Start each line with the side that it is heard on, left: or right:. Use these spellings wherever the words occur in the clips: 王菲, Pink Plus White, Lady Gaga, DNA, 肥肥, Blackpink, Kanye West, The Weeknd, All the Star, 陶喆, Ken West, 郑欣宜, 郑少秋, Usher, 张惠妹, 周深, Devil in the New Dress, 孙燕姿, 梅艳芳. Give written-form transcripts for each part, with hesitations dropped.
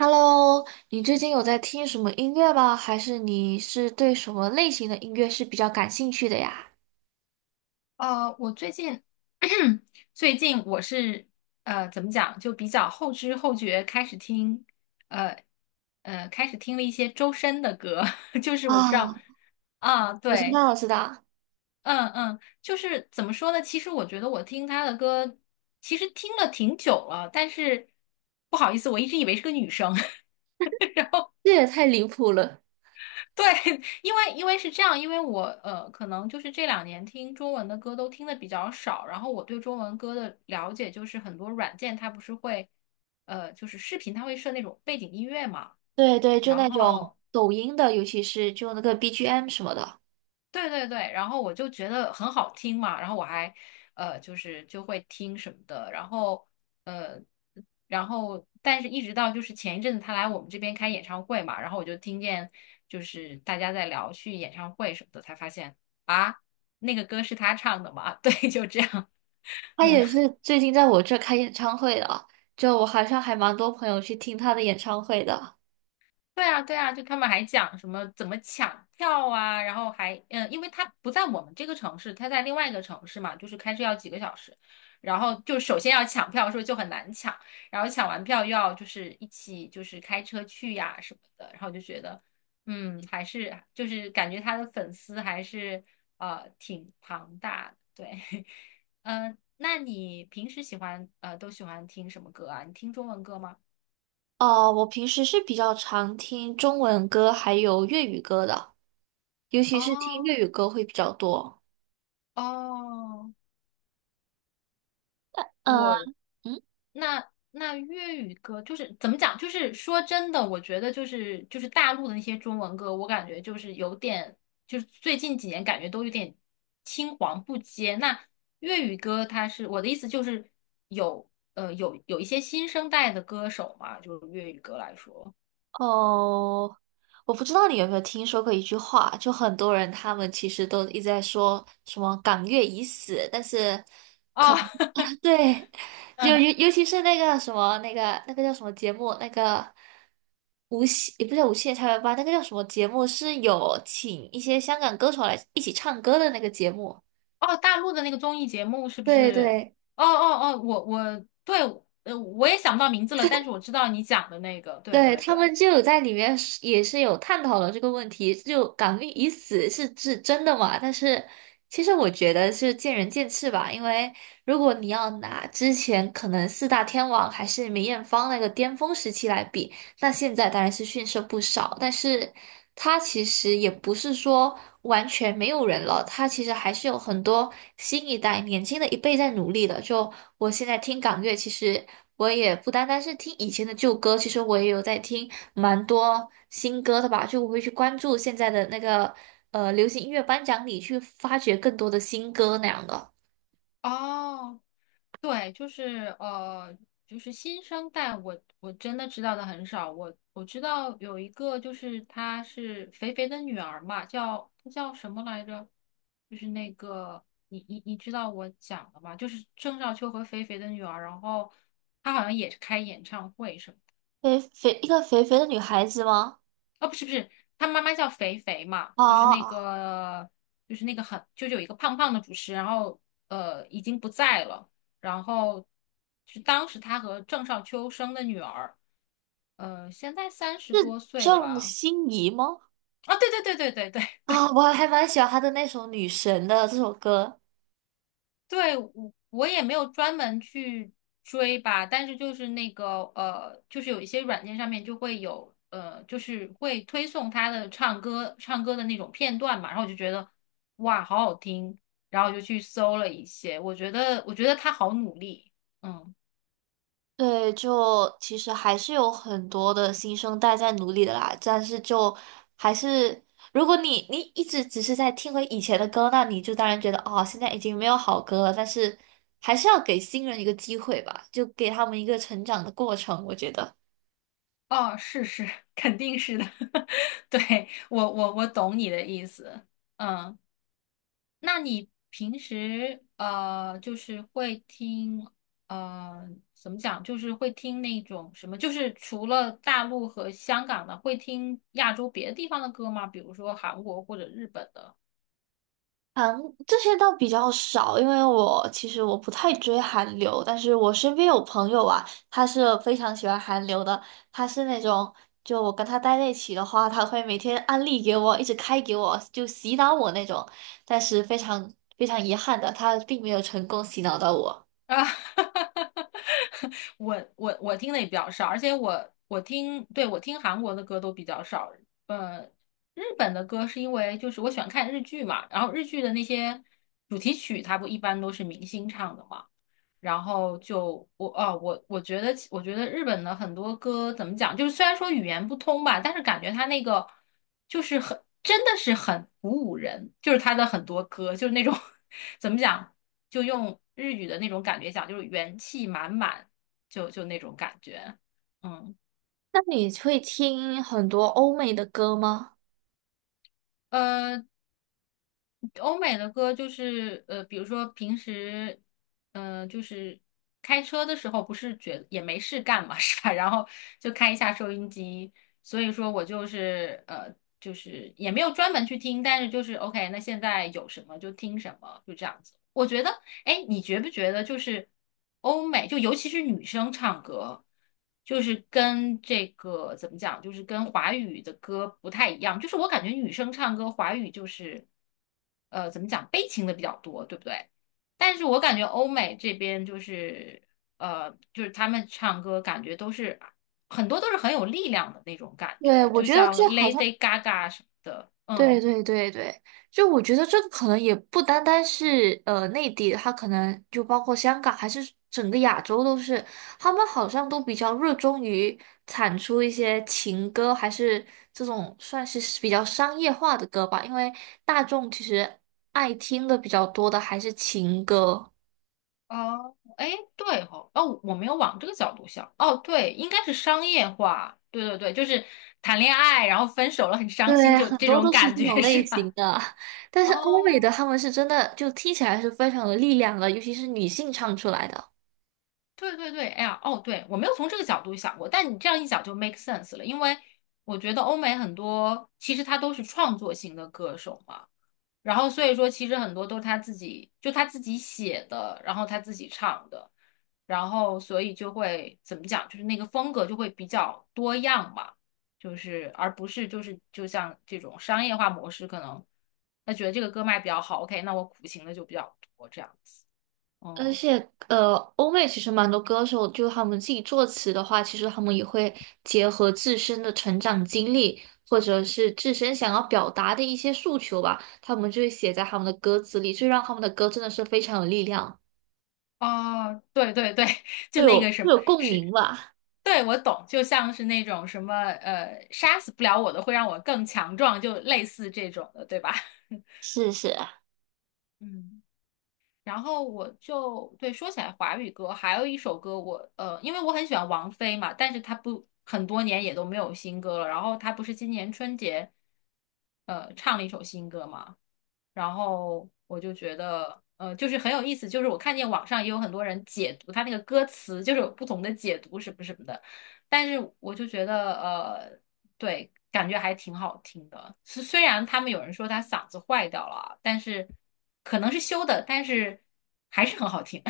right: Hello,你最近有在听什么音乐吗？还是你是对什么类型的音乐是比较感兴趣的呀？
left: 我最近 最近我是怎么讲，就比较后知后觉开始听呃开始听了一些周深的歌，就是我不知
right: 啊，
left: 道啊，
right: 我知
left: 对，
right: 道，我知道，
left: 嗯嗯，就是怎么说呢？其实我觉得我听他的歌，其实听了挺久了，但是不好意思，我一直以为是个女生，
right: 这也太离谱了。
left: 对，因为是这样，因为我可能就是这2年听中文的歌都听的比较少，然后我对中文歌的了解就是很多软件它不是会，就是视频它会设那种背景音乐嘛，
right: 对，就
left: 然
right: 那种
left: 后
right: 抖音的，尤其是就那个 BGM 什么的。
left: 对对对，然后我就觉得很好听嘛，然后我还就是就会听什么的，然后呃然后但是一直到就是前一阵子他来我们这边开演唱会嘛，然后我就听见就是大家在聊去演唱会什么的，才发现啊那个歌是他唱的嘛，对，就这样。
right: 他也是最近在我这开演唱会的，就我好像还蛮多朋友去听他的演唱会的。
left: 对啊，对啊，就他们还讲什么怎么抢票啊，然后还因为他不在我们这个城市，他在另外一个城市嘛，就是开车要几个小时，然后就首先要抢票的时候就很难抢，然后抢完票又要就是一起就是开车去呀什么的，然后就觉得还是就是感觉他的粉丝还是挺庞大的，对，嗯，那你平时都喜欢听什么歌啊？你听中文歌吗？
right: 哦，我平时是比较常听中文歌还有粤语歌的，尤其是听
left: 哦
right: 粤语歌会比较多。
left: 哦
right: 嗯
left: 我
right: 嗯。
left: 那那粤语歌就是怎么讲？就是说真的，我觉得就是大陆的那些中文歌，我感觉就是有点，就是最近几年感觉都有点青黄不接。那粤语歌，它是我的意思就是有一些新生代的歌手嘛，就是粤语歌来说，
right: 哦，我不知道你有没有听说过一句话，就很多人他们其实都一直在说什么"港乐已死"，但是
left: 哦，
right: 对，就
left: 嗯，
right: 尤其是那个什么那个叫什么节目，那个无锡也不叫无锡的校园吧，那个叫什么节目是有请一些香港歌手来一起唱歌的那个节目。
left: 哦，大陆的那个综艺节目是不
right: 对
left: 是？
right: 对，
left: 哦哦哦，我对，我也想不到名字了，但是我知道你讲的那个，对
right: 对
left: 对
right: 他
left: 对。
right: 们就有在里面是也是有探讨了这个问题，就"港命已死"是真的嘛？但是其实我觉得是见仁见智吧，因为如果你要拿之前可能四大天王还是梅艳芳那个巅峰时期来比，那现在当然是逊色不少，但是它其实也不是说完全没有人了，它其实还是有很多新一代、年轻的一辈在努力的。就我现在听港乐，其实我也不单单是听以前的旧歌，其实我也有在听蛮多新歌的吧。就我会去关注现在的那个流行音乐颁奖礼，去发掘更多的新歌那样的。
left: 哦，对，就是就是新生代我，我真的知道的很少。我知道有一个，就是她是肥肥的女儿嘛，叫她叫什么来着？就是那个你知道我讲的吗？就是郑少秋和肥肥的女儿，然后她好像也是开演唱会什么的。
right: 肥肥一个肥肥的女孩子吗？
left: 啊，不是不是，他妈妈叫肥肥嘛，就是那
right: 啊，
left: 个，就是那个很，就是有一个胖胖的主持，然后已经不在了，然后是当时他和郑少秋生的女儿，现在30多岁
right: 郑
left: 吧。
right: 欣宜吗？
left: 啊，对对对对对对，
right: 啊、我还蛮喜欢他的那首《女神》的这首歌。
left: 对，我也没有专门去追吧，但是就是那个就是有一些软件上面就会有就是会推送他的唱歌唱歌的那种片段嘛，然后我就觉得哇，好好听，然后我就去搜了一些，我觉得他好努力，嗯，
right: 对，就其实还是有很多的新生代在努力的啦，但是就还是，如果你一直只是在听回以前的歌，那你就当然觉得哦，现在已经没有好歌了。但是还是要给新人一个机会吧，就给他们一个成长的过程，我觉得。
left: 哦，是是，肯定是的，对，我懂你的意思，嗯。那你平时就是会听呃，怎么讲，就是会听那种什么，就是除了大陆和香港的，会听亚洲别的地方的歌吗？比如说韩国或者日本的
right: 韩这些倒比较少，因为我其实不太追韩流，但是我身边有朋友啊，他是非常喜欢韩流的，他是那种就我跟他待在一起的话，他会每天安利给我，一直开给我，就洗脑我那种，但是非常遗憾的，他并没有成功洗脑到我。
left: 啊。我听的也比较少，而且我听，对，我听韩国的歌都比较少。呃，日本的歌是因为就是我喜欢看日剧嘛，然后日剧的那些主题曲，它不一般都是明星唱的嘛。然后就我啊，我觉得日本的很多歌怎么讲，就是虽然说语言不通吧，但是感觉他那个就是很真的是很鼓舞人，就是他的很多歌就是那种 怎么讲，就用日语的那种感觉讲，就是元气满满，就就那种感觉，嗯。
right: 那你会听很多欧美的歌吗？
left: 呃，欧美的歌就是比如说平时，就是开车的时候，不是觉也没事干嘛，是吧？然后就开一下收音机，所以说我就是就是也没有专门去听，但是就是 OK，那现在有什么就听什么，就这样子。我觉得哎，你觉不觉得就是欧美，就尤其是女生唱歌，就是跟这个怎么讲，就是跟华语的歌不太一样。就是我感觉女生唱歌，华语就是怎么讲，悲情的比较多，对不对？但是我感觉欧美这边就是就是他们唱歌感觉都是很多都是很有力量的那种感
right: 对，
left: 觉，
right: 我
left: 就
right: 觉得
left: 像
right: 这好像
left: Lady Gaga 什么的，
right: 对
left: 嗯。
right: 对对对，就我觉得这个可能也不单单是内地，它可能就包括香港，还是整个亚洲都是，他们好像都比较热衷于产出一些情歌，还是这种算是比较商业化的歌吧，因为大众其实爱听的比较多的还是情歌。
left: 哦，哎，对哦，哦，我没有往这个角度想。哦，对，应该是商业化。对对对，就是谈恋爱，然后分手了，很伤心，
right: 对，
left: 就
right: 很
left: 这
right: 多
left: 种
right: 都是
left: 感
right: 这种
left: 觉 是
right: 类型
left: 吧？
right: 的，但是欧美的
left: 哦，
right: 他们是真的就听起来是非常有力量的，尤其是女性唱出来的。
left: 对对对，哎呀，哦，对，我没有从这个角度想过，但你这样一讲就 make sense 了，因为我觉得欧美很多其实他都是创作型的歌手嘛。然后所以说，其实很多都是他自己，就他自己写的，然后他自己唱的，然后所以就会怎么讲，就是那个风格就会比较多样嘛，就是而不是就是就像这种商业化模式，可能他觉得这个歌卖比较好，OK，那我苦情的就比较多这样子，
right: 而
left: 嗯，
right: 且，呃，欧美其实蛮多歌手，就他们自己作词的话，其实他们也会结合自身的成长经历，或者是自身想要表达的一些诉求吧，他们就会写在他们的歌词里，就让他们的歌真的是非常有力量，
left: 哦，对对对，就
right: 会
left: 那个
right: 有
left: 什
right: 会
left: 么
right: 有共
left: 是。
right: 鸣吧。
left: 对，我懂，就像是那种什么，杀死不了我的，会让我更强壮，就类似这种的，对吧？
right: 是，
left: 嗯，然后我就对说起来华语歌，还有一首歌我因为我很喜欢王菲嘛，但是她不很多年也都没有新歌了。然后她不是今年春节唱了一首新歌嘛，然后我就觉得就是很有意思，就是我看见网上也有很多人解读她那个歌词，就是有不同的解读什么什么的，但是我就觉得对，感觉还挺好听的。虽然他们有人说他嗓子坏掉了，但是可能是修的，但是还是很好听。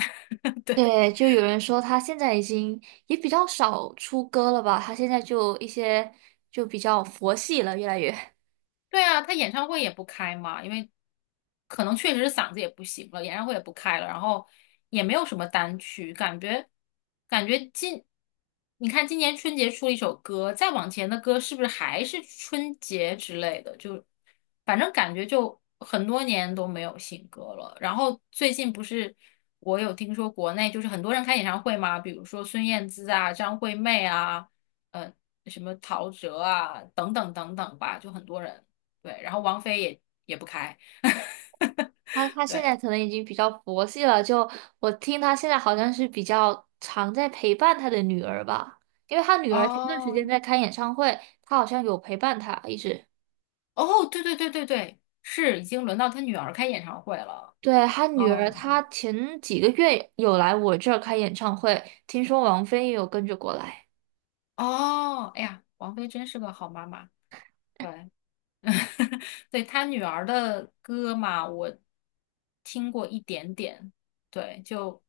right: 对，就有人说他现在已经也比较少出歌了吧，他现在就一些就比较佛系了，越来越。
left: 对啊，他演唱会也不开嘛，因为可能确实是嗓子也不行了，演唱会也不开了，然后也没有什么单曲，感觉感觉今，你看今年春节出了一首歌，再往前的歌是不是还是春节之类的？就反正感觉就很多年都没有新歌了。然后最近不是我有听说国内就是很多人开演唱会嘛，比如说孙燕姿啊、张惠妹啊，呃。什么陶喆啊，等等等等吧，就很多人。对，然后王菲也不开，
right: 他 现
left: 对，
right: 在可能已经比较佛系了，就我听他现在好像是比较常在陪伴他的女儿吧，因为他女儿前段时间
left: 哦
right: 在开演唱会，他好像有陪伴他一直。
left: 哦，对对对对对，是已经轮到她女儿开演唱会了，
right: 对，他女儿，
left: 哦
right: 她前几个月有来我这儿开演唱会，听说王菲也有跟着过来。
left: 哦，哎呀，王菲真是个好妈妈，对，对她女儿的歌嘛，我听过一点点，对，就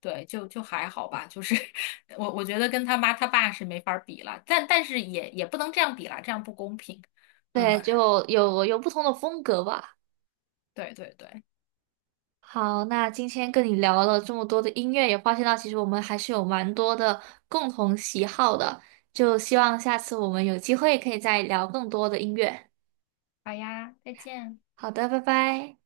left: 对，就还好吧，就是 我觉得跟他妈他爸是没法儿比了，但是也不能这样比啦，这样不公平，嗯，
right: 对，就有不同的风格吧。
left: 对对对，
right: 好，那今天跟你聊了这么多的音乐，也发现到其实我们还是有蛮多的共同喜好的，就希望下次我们有机会可以再聊更多的音乐。
left: 好呀，再见。
right: 好的，拜拜。